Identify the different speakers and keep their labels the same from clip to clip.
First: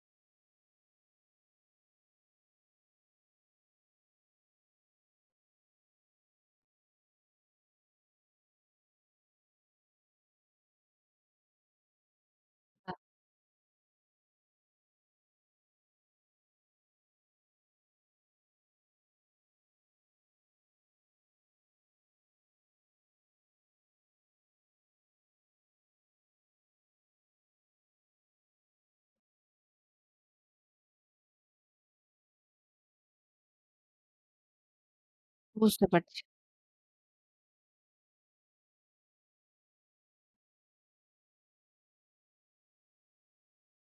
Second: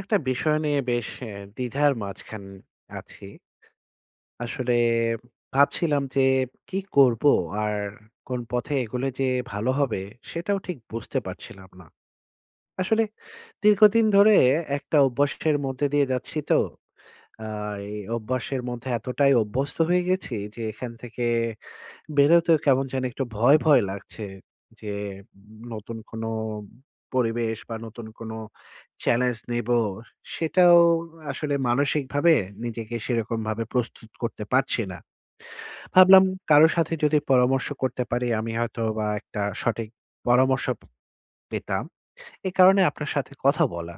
Speaker 1: একটা বিষয় নিয়ে বেশ এ দ্বিধার মাঝখান আছি। আসলে ভাবছিলাম যে কি করবো? আর কোন পথে এগোলে যে ভালো হবে? সেটাও ঠিক বুঝতে পারছিলাম না।
Speaker 2: আ
Speaker 1: আসলে দীর্ঘদিন ধরে একটা অভ্যাসের মধ্যে দিয়ে যাচ্ছি তো। আ এই অভ্যাসের মধ্যে এতটাই অভ্যস্ত হয়ে গেছি যে এখান থেকে বেরোতেও কেমন যেন একটু ভয়, ভয় লাগছে যে, অম নতুন কোন পরিবেশ বা, নতুন কোনো চ্যালেঞ্জ নিবো, সেটাও আসলে মানসিকভাবে নিজেকে সেরকমভাবে প্রস্তুত করতে পারছি না।
Speaker 2: বুঝতে পারছি।
Speaker 1: ভাবলাম কারো সাথে যদি পরামর্শ করতে পারি, আমি হয়তোবা একটা সঠিক পরামর্শ পেতাম। এই কারণে আপনার সাথে কথা বলা।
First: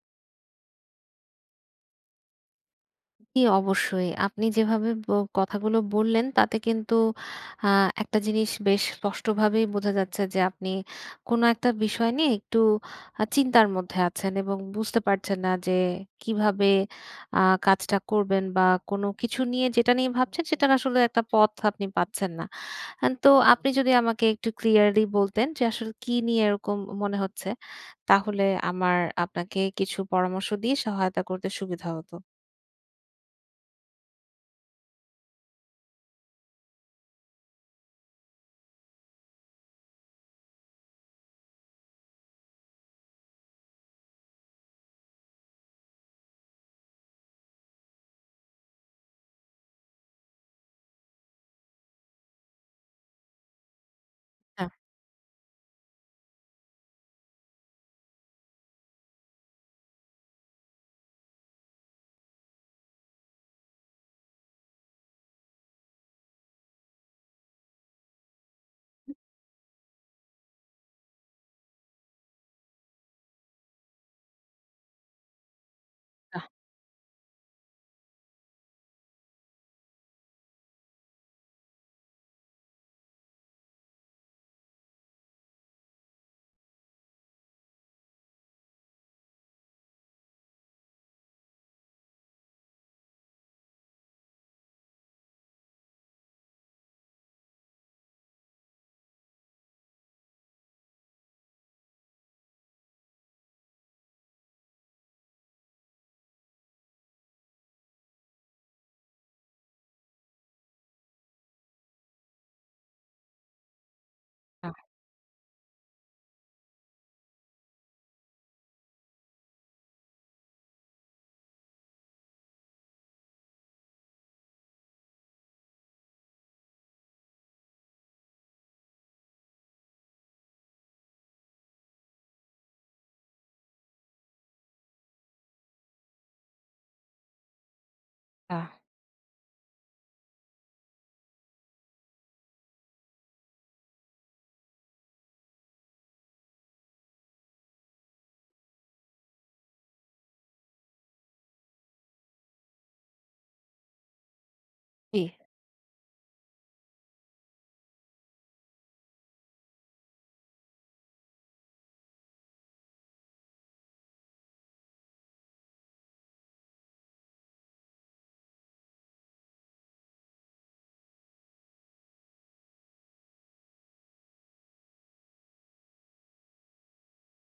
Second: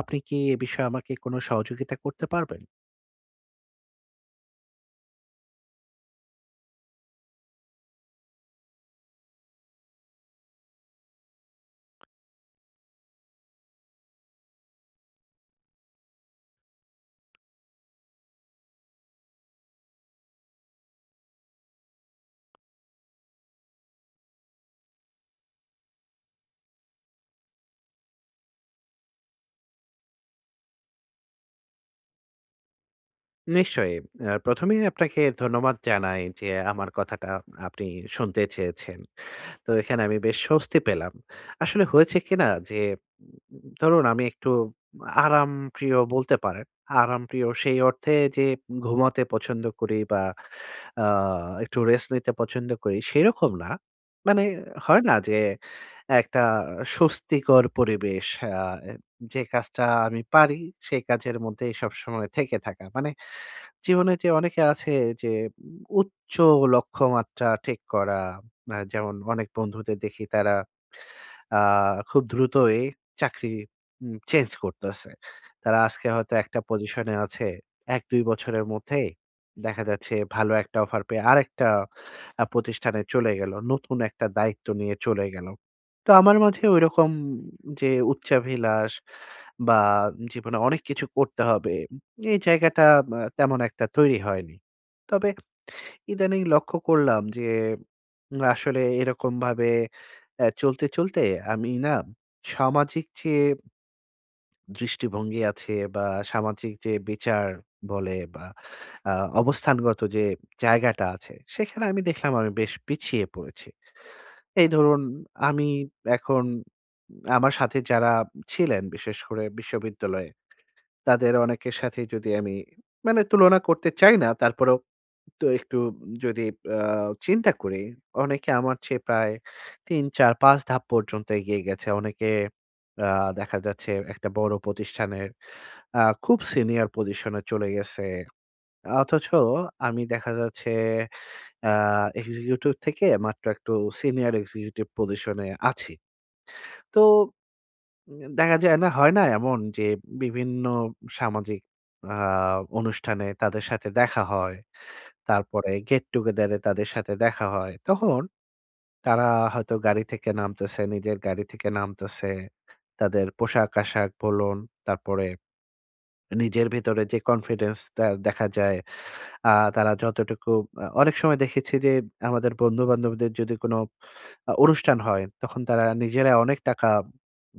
Speaker 1: আপনি কি এ বিষয়ে আমাকে কোন সহযোগিতা করতে পারবেন?
Speaker 2: ই অবশ্যই। আপনি যেভাবে ব কথাগুলো বললেন, তাতে কিন্তু আ একটা জিনিস বেশ স্পষ্টভাবেই বোঝা যাচ্ছে যে, আপনি কোন একটা বিষয় নিয়ে একটু আ চিন্তার মধ্যে আছেন এবং বুঝতে পারছেন না যে কিভাবে আ কাজটা করবেন? বা, কোন কিছু নিয়ে, যেটা নিয়ে ভাবছেন, সেটার আসলে একটা পথ আপনি পাচ্ছেন না। আন তো আপনি যদি আমাকে একটু ক্লিয়ারলি বলতেন যে, আসলে কী নিয়ে এরকম উম মনে হচ্ছে? তাহলে আমার আপনাকে কিছু পরামর্শ দিয়ে সহায়তা করতে সুবিধা হতো।
Speaker 1: নিশ্চয়ই। এ ১মে ই আপনাকে ধন্যবাদ জানাই যে, আমার কথাটা আপনি শুনতে চেয়েছেন। তো এখানে আমি বেশ স্বস্তি পেলাম। আসলে হয়েছে কি না যে উম উম উম ধরুন, আমি একটু আরামপ্রিয় বলতে পারেন। আরামপ্রিয় সেই অর্থে যে ঘুমাতে পছন্দ করি বা আ একটু রেস্ট নিতে পছন্দ করি, সেই রকম না। মানে
Speaker 2: না।
Speaker 1: হয় না যে, একটা স্বস্তিকর পরিবেশ আ যে কাজটা আমি পারি, সেই কাজের মধ্যেই সবসময় থেকে থাকা। মানে জীবনে যে অনেকে আছে এই যে, উ উচ্চ লক্ষ্যমাত্রা ঠিক করা আ
Speaker 2: হু।
Speaker 1: যেমন অনেক বন্ধুদের দেখি তারা আ খুব দ্রুতই চাকরি উম চেঞ্জ করতেছে। তারা আজকে হয়তো
Speaker 2: আহ!
Speaker 1: একটা পজিশনে আছে, ১ ২ বছরের মধ্যেই দেখা যাচ্ছে ভালো একটা অফার পেয়ে আরেকটা আ প্রতিষ্ঠানে চলে গেল। নতুন একটা দায়িত্ব নিয়ে চলে গেল। তো আমার মাঝে ঐরকম যে উচ্চাভিলাষ বা জীবনে অনেক কিছু করতে হবে, এই জায়গাটা আব তেমন একটা তৈরি হয়নি। তবে ইদানীং লক্ষ্য করলাম যে, আসলে এরকমভাবে এ চলতে, চলতে আমি না সামাজিক চেয়ে দৃষ্টিভঙ্গি আছে বা সামাজিক যে বিচার বলে বা আ অবস্থানগত যে জায়গাটা আছে, সেখানে আমি দেখলাম আমি বেশ পিছিয়ে পড়েছি। এই
Speaker 2: আহ
Speaker 1: ধরুন আমি এখন, আমার সাথে যারা ছিলেন বিশেষ করে বিশ্ববিদ্যালয়ে, তাদের অনেকের সাথেই যদি আমি মানে তুলনা করতে চাই না তারপরেও তো একটু যদি আ চিন্তা করি। অনেকে আমার চেয়ে প্রায় ৩ ৪ ৫ ধাপ পর্যন্ত এগিয়ে গেছে। অনেকে আ দেখা যাচ্ছে একটা বড় প্রতিষ্ঠানের আ খুব সিনিয়র পজিশনে চলে গেছে।
Speaker 2: আহ
Speaker 1: আ অথচ আমি দেখা যাচ্ছে অ্যা এক্সিকিউটিভ থেকে মাত্র একটু সিনিয়র এক্সিকিউটিভ পজিশনে আছি। তো উম দেখা যায় না, হয় না এমন যে বিভিন্ন সামাজিক আ অনুষ্ঠানে তাদের সাথে দেখা হয়।
Speaker 2: জি।
Speaker 1: তারপরে গেট টুগেদারে তাদের সাথে দেখা হয়। তখন তারা হয়তো গাড়ি থেকে নামতেছে, নিজের গাড়ি থেকে নামতেছে। তাদের পোশাক-আশাক বলুন, তারপরে নিজের ভিতরে যে কনফিডেন্সটা দেখা যায়। আ তারা যতটুকু, অ অনেক সময় দেখেছি যে আমাদের বন্ধুবান্ধবদের যদি কোনো আ অনুষ্ঠান হয়, তখন তারা নিজেরা অনেক টাকা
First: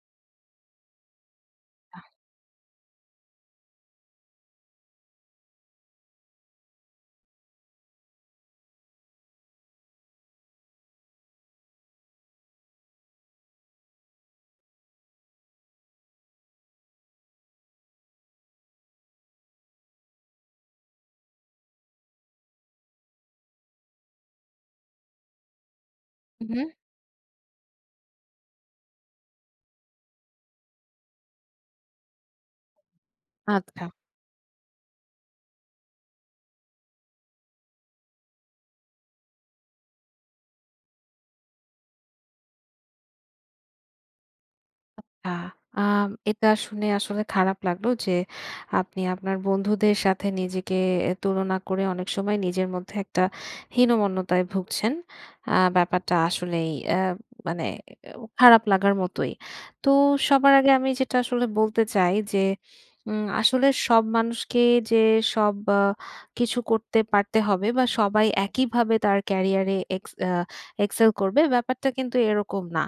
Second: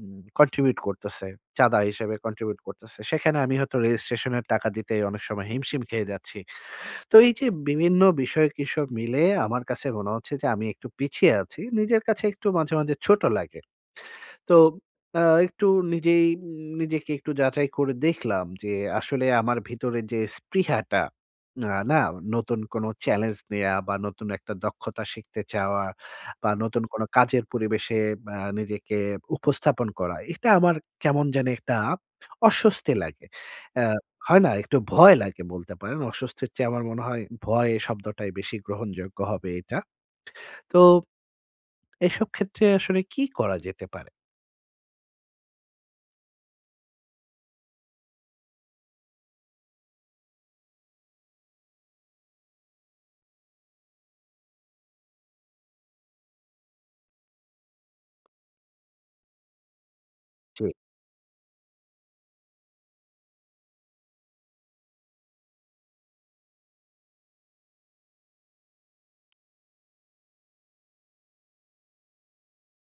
Speaker 1: উম কন্ট্রিবিউট করতেছে। চাঁদা হিসেবে কন্ট্রিবিউট করতেছে। সেখানে আমি হয়তো রেজিস্ট্রেশনের টাকা দিতেই অনেক সময় হিমশিম খেয়ে যাচ্ছি। তো এই যে বিভিন্ন বিষয়ে কি সব মিলে আমার কাছে মনে হচ্ছে যে আমি একটু পিছিয়ে আছি। নিজের কাছে একটু মাঝে, মাঝে ছোট লাগে। তো অ্যা একটু নিজেই নিজেকে একটু যাচাই করে দেখলাম যে আসলে আমার ভিতরে যে স্পৃহাটা না, নতুন কোনো চ্যালেঞ্জ নেয়া বা নতুন একটা দক্ষতা শিখতে চাওয়া
Speaker 2: উম
Speaker 1: বা
Speaker 2: হু।
Speaker 1: নতুন কোনো কাজের পরিবেশে আ নিজেকে উপস্থাপন করা, এটা আমার কেমন জানি একটা অস্বস্তি লাগে।
Speaker 2: আচ্ছা।
Speaker 1: অ্যা হয় না, একটু ভয় লাগে বলতে পারেন। অস্বস্তির চেয়ে আমার মনে হয় ভয় শব্দটাই বেশি গ্রহণযোগ্য হবে এটা। তো এসব ক্ষেত্রে আসলে কি করা যেতে পারে?
Speaker 2: আচ্ছা। আম এটা শুনে আসলে খারাপ লাগলো যে, আপনি আপনার বন্ধুদের সাথে নিজেকে এ তুলনা করে অনেক সময় নিজের মধ্যে একটা হীনমন্যতায় ভুগছেন। আ ব্যাপারটা আসলেই অ্যা অ মানে খারাপ লাগার মতোই। তো সবার আগে
Speaker 1: চই
Speaker 2: আমি যেটা আসলে বলতে চাই যে, উম আসলে সব মানুষকে যে সব বা কিছু করতে পারতে হবে বা, সবাই একইভাবে তার ক্যারিয়ারে এক্স আ excel করবে, ব্যাপারটা কিন্তু এরকম না।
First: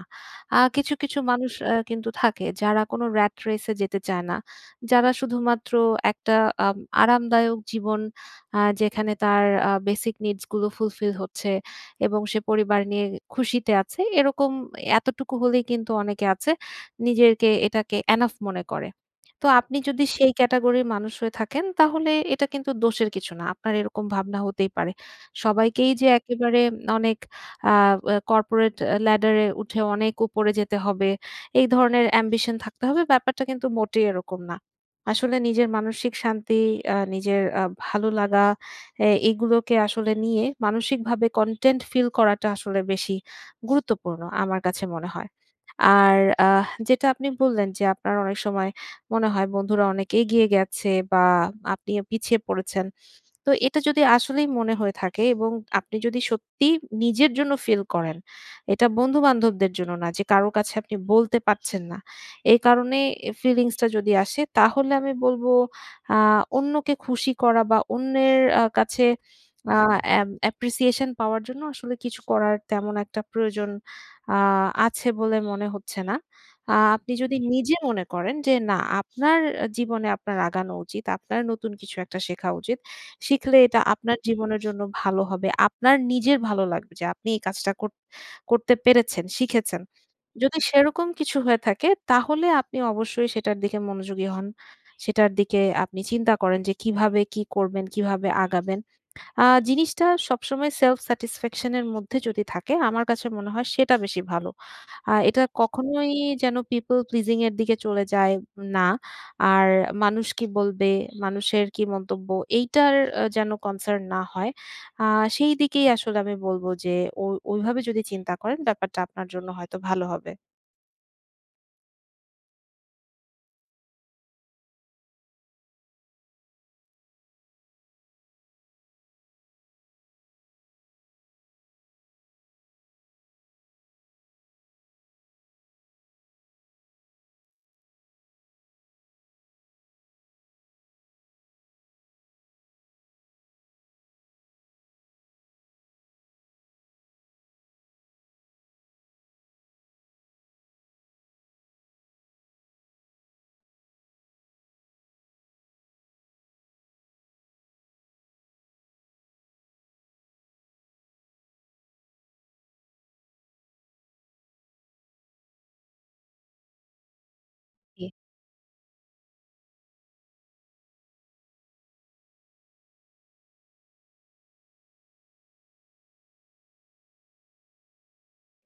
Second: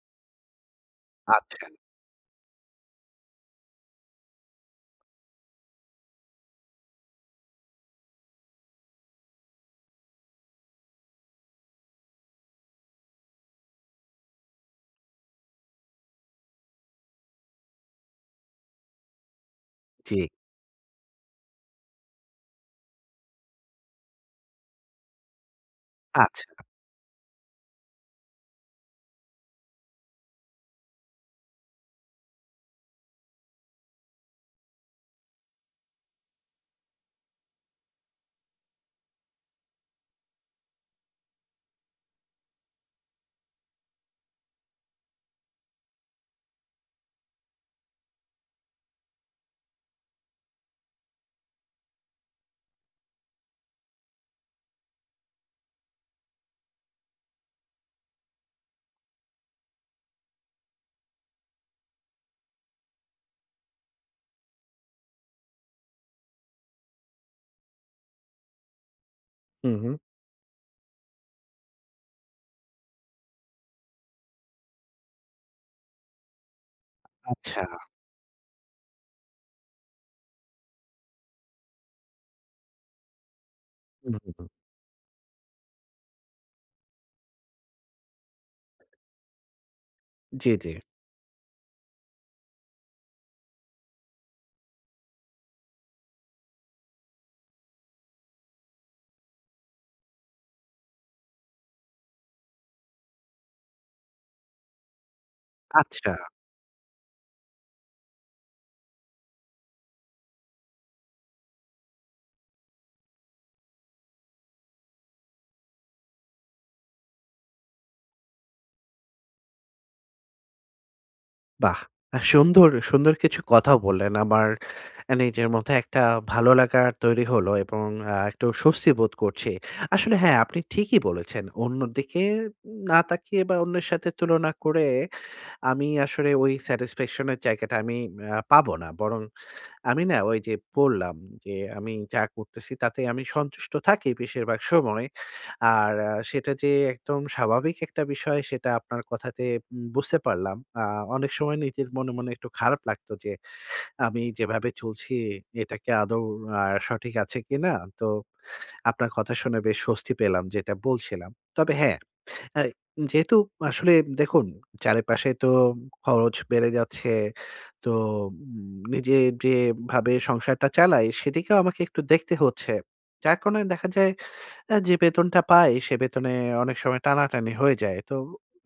Speaker 2: আ কিছু, কিছু মানুষ
Speaker 1: আচ্ছা।
Speaker 2: অ্যা কিন্তু থাকে যারা কোন rat race এ যেতে চায় না। যারা শুধুমাত্র একটা আম আরামদায়ক জীবন আ যেখানে তার আ বেসিক নিডসগুলো ফুলফিল হচ্ছে এবং সে পরিবার নিয়ে এ খুশিতে আছে, এরকম, এতটুকু হলেই কিন্তু অনেকে আছে নিজেকে এটাকে এনাফ মনে করে। তো আপনি যদি
Speaker 1: জি।
Speaker 2: সেই ক্যাটেগরির মানুষ হয়ে থাকেন, তাহলে এটা কিন্তু দোষের কিছু না। আপনার এরকম ভাবনা হতেই পারে। সবাইকেই যে
Speaker 1: আচ্ছা।
Speaker 2: একেবারে অনেক আ এ corporate আ ladder এই উঠে অনেক উপরে যেতে হবে। এই ধরনের ambition থাকতে হবে, ব্যাপারটা কিন্তু মোটেই এরকম না। আসলে নিজের মানসিক শান্তি, আ নিজের আ ভালো লাগা অ্যা এইগুলোকে আসলে নিয়ে মানসিকভাবে কনটেন্ট ফিল করাটা আসলে বেশি গুরুত্বপূর্ণ আমার কাছে মনে হয়। আর আহ যেটা আপনি বললেন যে, আপনার অনেক সময় মনে হয় বন্ধুরা অনেক এগিয়ে গেছে বা, আপনি আ পিছিয়ে পড়েছেন। তো এটা যদি আসলেই মনে হয়ে থাকে এবং আপনি যদি সত্যি নিজের জন্য ফিল করেন। এটা বন্ধু-বান্ধবদের জন্য না যে কারো কাছে আপনি বলতে পারছেন না। এই কারণে এ ফিলিংসটা যদি আসে, তাহলে আমি বলবো আ অন্যকে খুশি করা বা, অন্যের আ কাছে
Speaker 1: হুম,
Speaker 2: আ
Speaker 1: হুম।
Speaker 2: এম অ্যাপ্রিসিয়েশন পাওয়ার জন্য আসলে কিছু করার তেমন একটা প্রয়োজন আ আছে বলে মনে হচ্ছে না। আ আপনি যদি
Speaker 1: আচ্ছা।
Speaker 2: নিজে মনে করেন যে, না, আপনার জীবনে আপনার আগানো উচিত, আপনার নতুন কিছু একটা শেখা উচিত। শিখলে এটা
Speaker 1: হুম,
Speaker 2: আপনার
Speaker 1: হুম, হুম।
Speaker 2: জীবনের জন্য ভালো হবে। আপনার নিজের ভালো লাগবে যে আপনি এই কাজটা কর করতে পেরেছেন, শিখেছেন।
Speaker 1: জি,
Speaker 2: যদি
Speaker 1: জি।
Speaker 2: সেরকম কিছু হয়ে থাকে, তাহলে আপনি অবশ্যই সেটার দিকে মনোযোগী হন। সেটার দিকে আপনি চিন্তা করেন যে, কিভাবে কি করবেন? কিভাবে আগাবেন? আ জিনিসটা সবসময় সেলফ স্যাটিসফ্যাকশন এর মধ্যে যদি থাকে, আমার কাছে মনে হয় সেটা বেশি ভালো। আ এটা কখনোই
Speaker 1: আচ্ছা।
Speaker 2: যেন people pleasing এর দিকে চলে যায় না। আর মানুষ কি বলবে? মানুষের কি মন্তব্য? এইটার অ্যা যেন কনসার্ন না হয়। আ সেই দিকেই আসলে আমি বলবো যে ও ওইভাবে যদি চিন্তা করেন, ব্যাপারটা আপনার জন্য হয়তো ভালো হবে।
Speaker 1: বাহ! আ সুন্দর, সুন্দর কিছু কথাও বললেন। আমার এ নিজের মধ্যে একটা ভালো লাগা তৈরি হলো এবং আ একটু স্বস্তি বোধ করছি। আসলে হ্যাঁ, আপনি ঠিকই বলেছেন। অন্যদিকে উন না তাকিয়ে বা, অন্যের সাথে তুলনা করে আমি আসলে ওই স্যাটিসফ্যাকশনের জায়গাটা আমি ম্যা পাবো না বরং আমি না ওইযে পড়লাম যে, আমি যা করতেছি তাতে আমি সন্তুষ্ট থাকি বেশিরভাগ সময়। আর আ সেটা যে একদম স্বাভাবিক একটা বিষয়, সেটা আপনার কথাতে উম বুঝতে পারলাম। আ অনেক সময় নীতির মনে, মনে একটু খারাপ লাগতো যে, আমি যেভাবে চলছি, এটা কি আদৌ আ সঠিক আছে কিনা? তো আপনার কথা শুনে বেশ স্বস্তি পেলাম, যেটা বলছিলাম। তবে হ্যাঁ, আ যেহেতু আসলে দেখুন, চারিপাশে তো খরচ বেড়ে যাচ্ছে। তো
Speaker 2: জি।
Speaker 1: উম নিজের যেভাবে সংসারটা চালাই, সেদিকেও আমাকে একটু দেখতে হচ্ছে। যার কারণে দেখা যায় আ যে বেতনটা পাই, সে বেতনে অনেক সময় টানাটানি হয়ে যায়। তো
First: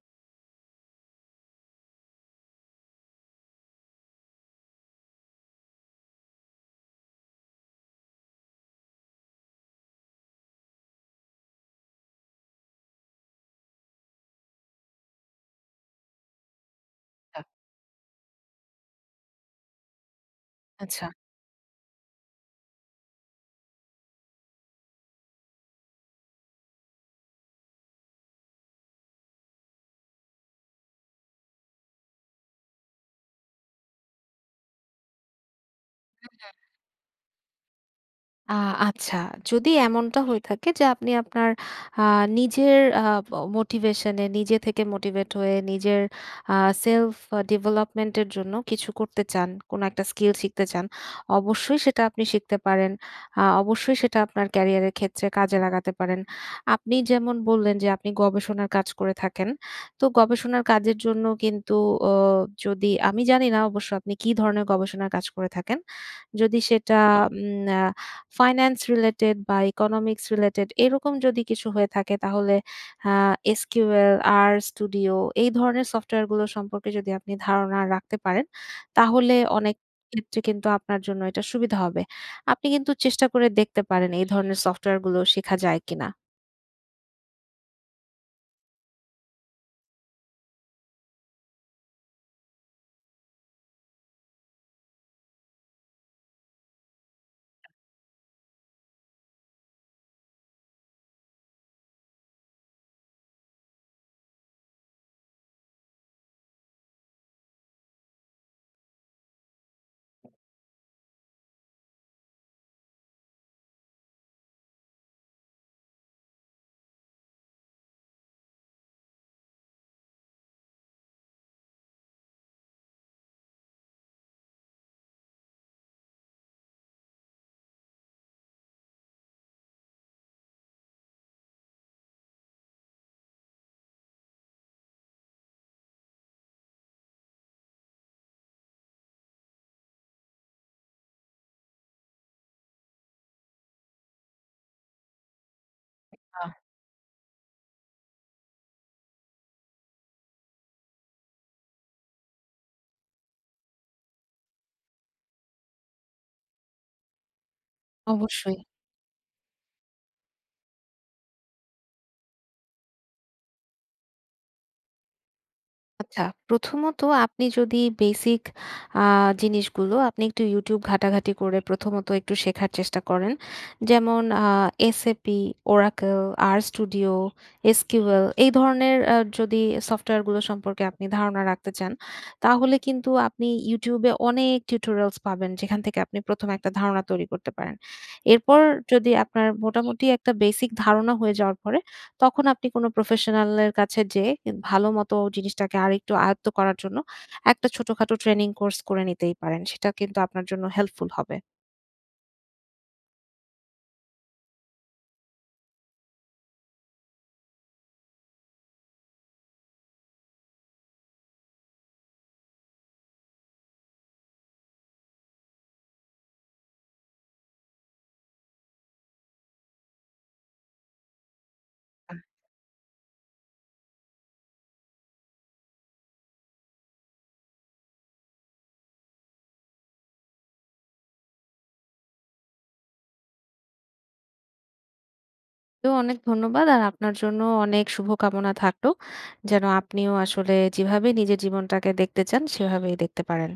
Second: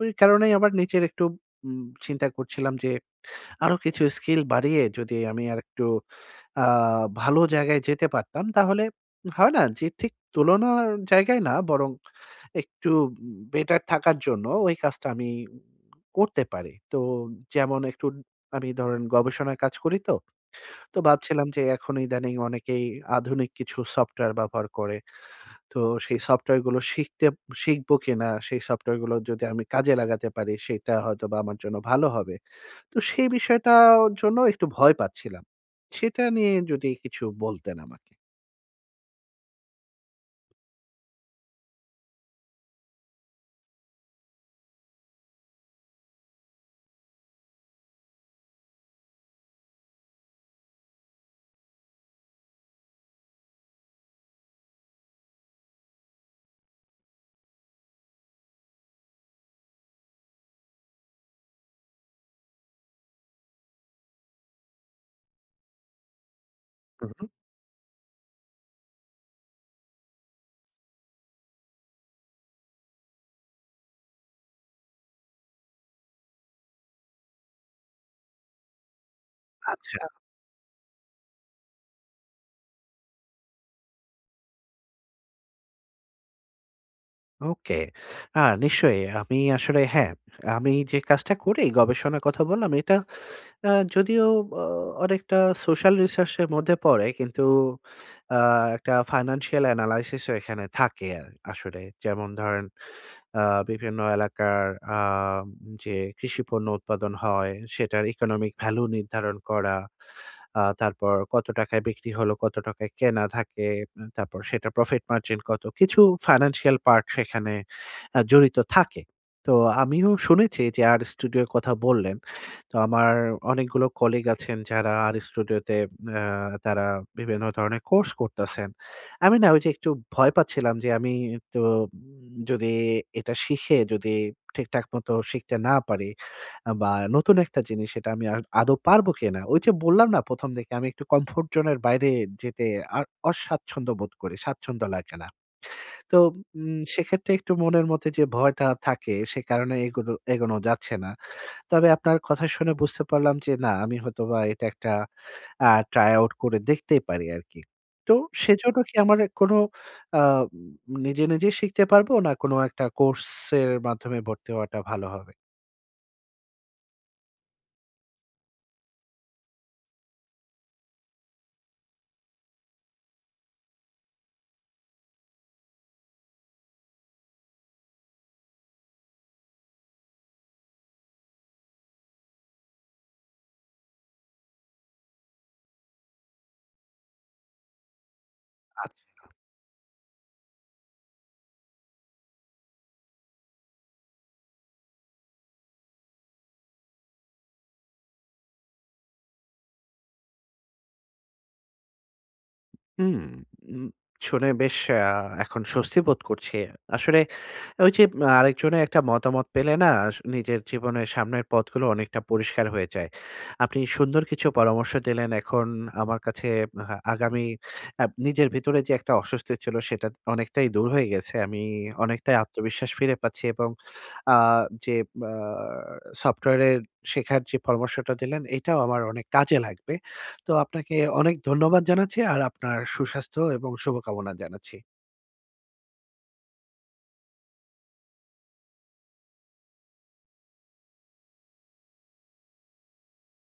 Speaker 1: ঐ কারণেই আবার নিচচে একটু উম চিন্তা করছিলাম যে আরো কিছু স্কিল বাড়িয়ে যদি আমি আরেকটু আ ভালো জায়গায় যেতে পারতাম, তাহলে হয় না? যে ঠিক তুলনার জায়গায় না বরং একটু উম বেটার থাকার জন্য ওই কাজটা আমি করতে পারি। তো
Speaker 2: ছা
Speaker 1: যেমন একটু আমি ধরেন গবেষণার কাজ করি তো। তো
Speaker 2: আচ্ছা।
Speaker 1: ভাবছিলাম যে এখন ইদানিং অনেকেই আধুনিক কিছু সফটওয়্যার ব্যবহার করে। তো সেই সফটওয়্যারগুলো শিখতে শিখবো কিনা? সেই সফটওয়্যারগুলো যদি আমি কাজে লাগাতে পারি, সেটা হয়তোবা আমার জন্য ভালো হবে। তো সেই বিষয়টার জন্য একটু ভয় পাচ্ছিলাম। সেটা
Speaker 2: হ্যা,
Speaker 1: নিয়ে
Speaker 2: হ্যা।
Speaker 1: যদি কিছু বলতেন আমাকে।
Speaker 2: আ আচ্ছা যদি এমনটা হয়ে থাকে যে আপনি আপনার আ নিজের আ মোটিভেশনে নিজে থেকে মোটিভেট হয়ে নিজের আ সেলফ ডেভেলপমেন্ট এর জন্য কিছু করতে চান, কোন একটা স্কিল শিখতে চান অবশ্যই সেটা আপনি শিখতে পারেন। আ অবশ্যই সেটা আপনার ক্যারিয়ারের ক্ষেত্রে কাজে লাগাতে পারেন। আপনি যেমন বললেন যে আপনি গবেষণার কাজ করে থাকেন তো গবেষণার কাজের জন্য কিন্তু উ যদি আমি জানি না অবশ্য আপনি কী ধরনের গবেষণার কাজ করে থাকেন? যদি সেটা
Speaker 1: উম হু।
Speaker 2: উম ফাইনান্স রিলেটেড বা ইকোনমিক্স রিলেটেড এরকম যদি কিছু হয়ে থাকে তাহলে আ এসকিউএল, আর স্টুডিও এই ধরনের সফটওয়্যারগুলো সম্পর্কে যদি আপনি ধারণা রাখতে পারেন, তাহলে অনেক
Speaker 1: আচ্ছা।
Speaker 2: ক্ষেত্রে কিন্তু আপনার জন্য এটা সুবিধা হবে। আপনি কিন্তু চেষ্টা করে দেখতে পারেন এই ধরনের সফটওয়্যারগুলো শেখা যায় কিনা।
Speaker 1: ওকে আ নিশ্চয়ই। আমি আসলে হ্যাঁ, আমি যে কাজটা করি গবেষণার কথা বললাম এটা আ যদিও অ অনেকটা সোশ্যাল রিসার্চ এর মধ্যে পড়ে। কিন্তু আ একটা ফাইন্যান্সিয়াল এনালাইসিস ও এখানে থাকে আ আসলে। যেমন ধরেন আ বিভিন্ন এলাকার আ যে কৃষি পণ্য উৎপাদন হয় সেটার ইকোনমিক ভ্যালু নির্ধারণ করা। আ তারপর কত টাকায় বিক্রি হলো? কত টাকায় কেনা থাকে? তারপর সেটা প্রফিট মার্জিন কত? কিছু ফাইন্যান্সিয়াল পার্টস সেখানে আ জড়িত থাকে। তো আমিও শুনেছি যে আর্ স্টুডিওর কথা বললেন। তো আমার অনেকগুলো কলিগ আছেন যারা আর্ স্টুডিও তে আ তারা বিভিন্ন ধরনের কোর্স করতেছেন। আমি না ওই যে একটু ভয় পাচ্ছিলাম যে আমি তো যদি এটা শিখে যদি ঠিকঠাক মতো শিখতে না পারি বা নতুন একটা জিনিস সেটা আমি আ আদো পারবো কিনা? ওই যে বললাম না ১ম দিকে আমি একটু কমফোর্ট জোন এর বাইরে যেতে আ অস্বাচ্ছন্দ্য বোধ করি। স্বাচ্ছন্দ্য লাগে না। তো
Speaker 2: আহ
Speaker 1: উম সেক্ষেত্রে একটু মনের মধ্যে, যে ভয়টা থাকে সে কারণে এগোনো এগোনো যাচ্ছে না। তবে আপনার কথা শুনে বুঝতে পারলাম যে না আমি হয়তোবা এটা একটা আ ট্রাই আউট করে দেখতেই পারি আরকি। তো
Speaker 2: অবশ্যই।
Speaker 1: সেজন্য কি আমার কোন আ নিজে, নিজে শিখতে পারবো? না কোনো একটা কোর্সের মাধ্যমে ভর্তি হওয়াটা ভালো হবে?
Speaker 2: আচ্ছা, প্রথমত আপনি যদি বেসিক আ জিনিসগুলো, আপনি একটু YouTube ঘাটাঘাটি করে প্রথমত একটু শেখার চেষ্টা করেন। যেমন আ SAP, Oracle, RStudio, SQL এই ধরনের অ্যা যদি সফটওয়্যারগুলো সম্পর্কে আপনি ধারণা রাখতে চান, তাহলে কিন্তু আপনি YouTube এ অনেক টিউটোরিয়ালস পাবেন। যেখান থেকে আপনি প্রথমে একটা ধারণা তৈরি করতে পারেন। এরপর যদি
Speaker 1: আচ্ছা।
Speaker 2: আপনার মোটামুটি একটা বেসিক ধারণা হয়ে যাওয়ার পরে, তখন আপনি কোনো প্রফেশনাল এর কাছে যেয়ে কি ভাল মতো জিনিসটাকে আরেকটু আয়ত্ত করার জন্য একটা ছোটখাটো ট্রেনিং কোর্স করে নিতেই পারেন। সেটা কিন্তু আপনার জন্য হেল্পফুল হবে।
Speaker 1: হুম, উম শুনে বেশ আ এখন স্বস্তি বোধ করছি। আসলে ঐযে মা আরেকজনের একটা মতামত পেলে না, আস নিজের জীবনের সামনের পথগুলো অনেকটা পরিষ্কার হয়ে যায়। আপনি সুন্দর কিছু পরামর্শ দিলেন। এখন আমার কাছে হা আগামী আ নিজের ভিতরে যে একটা অস্বস্তি ছিল, সেটা অনেকটাই দূর হয়ে গেছে। আমি
Speaker 2: আহ
Speaker 1: অনেকটাই আত্মবিশ্বাস ফিরে পাচ্ছি এবং আ যে বা সফটওয়্যারের শেখার যে পরামর্শটা দিলেন, এটাও আমার অনেক কাজে লাগবে। তো আপনাকে অনেক ধন্যবাদ জানাচ্ছি আর আপনার সুস্বাস্থ্য এবং শুভকামনা জানাচ্ছি।
Speaker 2: তো অনেক ধন্যবাদ আর আপনার জন্যও অনেক শুভ কামনা থাকল, যেনো আপনিও আসলে যেভাবে নিজের জীবনটাকে দেখতে চান, সেভাবেই দেখতে পারেন।